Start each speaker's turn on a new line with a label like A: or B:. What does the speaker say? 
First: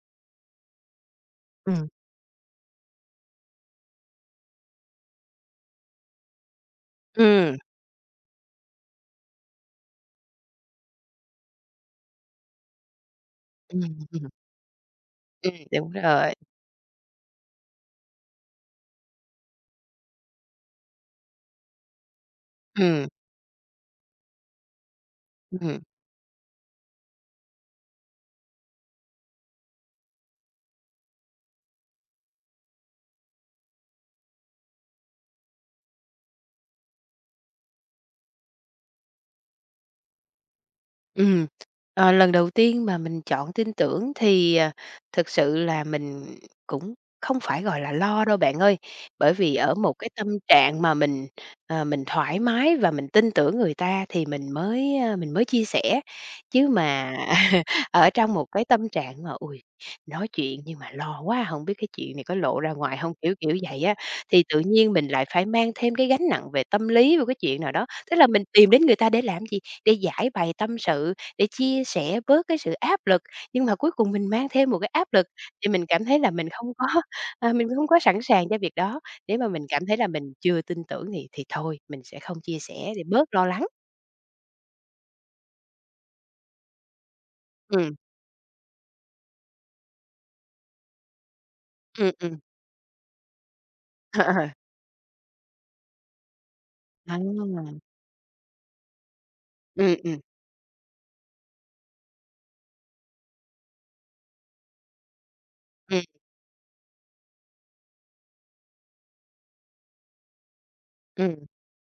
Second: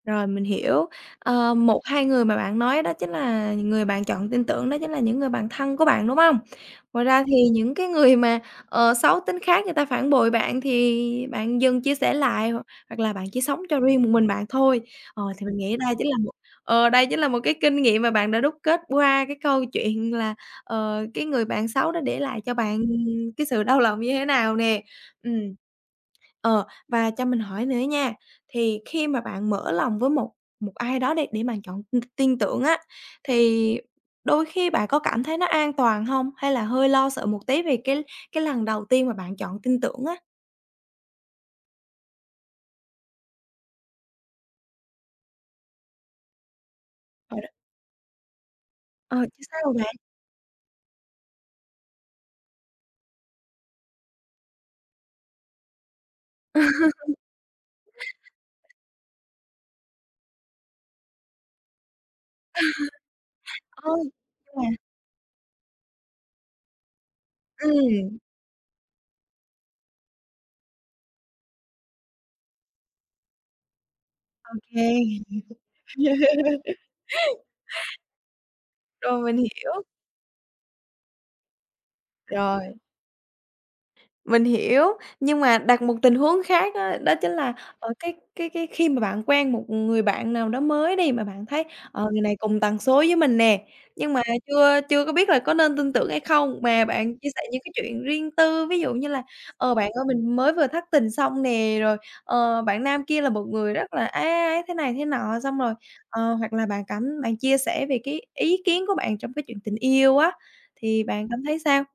A: Rồi mình hiểu, ờ, một
B: Ừm.
A: hai người mà bạn nói đó chính là người bạn chọn tin tưởng đó chính là những người bạn thân của bạn, đúng hông? Ngoài ra thì
B: Ừm.
A: những cái người mà, ờ, xấu tính khác người ta phản bội bạn thì bạn dừng chia sẻ lại, hoặc là bạn chỉ sống cho
B: Ừm,
A: riêng một mình
B: ừm.
A: bạn thôi. Ờ, thì
B: Ừm,
A: mình nghĩ
B: đúng
A: đây chính là một
B: rồi.
A: ờ, đây chính là một cái kinh nghiệm mà bạn đã đúc kết qua cái câu chuyện, là, ờ, cái người bạn xấu đó để lại cho bạn
B: Ừm.
A: cái sự đau lòng như thế nào nè. Ừm.
B: Ừm.
A: Ờ, và cho mình hỏi nữa nha. Thì khi mà bạn mở lòng với một một ai đó để để mà chọn tin tưởng á, thì đôi khi bạn có cảm thấy nó an toàn hông? Hay là hơi lo sợ một tí về cái cái lần đầu tiên mà bạn chọn tin tưởng á?
B: Ừm, ờ, lần đầu tiên mà mình chọn tin tưởng thì, à, thực sự là mình cũng không
A: Hồi đó
B: phải, gọi là, lo đâu bạn ơi.
A: Ờ,
B: Bởi
A: chứ
B: vì
A: sao
B: ở
A: vậy
B: một
A: bạn?
B: cái tâm trạng mà mình, ờ, mình thoải mái, và mình tin tưởng người ta thì mình mới, ơ, mình mới chia sẻ. Chứ mà, ở trong một cái tâm trạng mà ôi, nói chuyện nhưng mà lo quá, hổng biết cái chuyện này có lộ ra ngoài hông? Kiểu kiểu vậy
A: Ờ,
B: á, thì
A: nhưng
B: tự
A: mà
B: nhiên mình lại phải mang thêm cái gánh nặng về tâm lý vô cái chuyện nào đó. Tức
A: Ừm.
B: là mình tìm đến người ta để làm gì? Để giãi bày tâm sự, để chia sẻ bớt cái sự áp lực. Nhưng mà cuối cùng mình mang
A: Ô
B: thêm một cái áp
A: kê.
B: lực thì mình cảm thấy là mình không có, à, mình hông có sẵn sàng cho việc đó.
A: Rồi, mình
B: Nếu mà mình
A: hiểu.
B: cảm thấy là mình chưa tin tưởng thì thì thôi, mình sẽ không chia
A: Rồi.
B: sẻ thì bớt lo lắng.
A: Mình hiểu, nhưng mà đặt một tình huống khác á. Đó chính là, ờ,
B: Ừm.
A: cái cái cái khi mà bạn quen một người bạn nào đó mới đi mà bạn thấy, ờ,
B: Ừm,
A: người này
B: ừm.
A: cùng tần số với mình nè. Nhưng mà
B: Ờ.
A: chưa chưa có biết là có nên tin tưởng hay không? Mà bạn chia sẻ những cái
B: À.
A: chuyện riêng tư, ví dụ như là: "Ờ, bạn
B: Ừm,
A: ơi
B: ừm.
A: mình mới vừa thất tình xong nè", rồi "ờ, bạn nam kia là một người rất là ấy, ấy, ấy thế này thế nọ." Xong rồi,
B: Ừm.
A: ờ, hoặc là bạn cảm bạn chia sẻ về cái ý kiến của bạn trong cái chuyện tình yêu á, thì bạn cảm
B: Ừm.
A: thấy sao?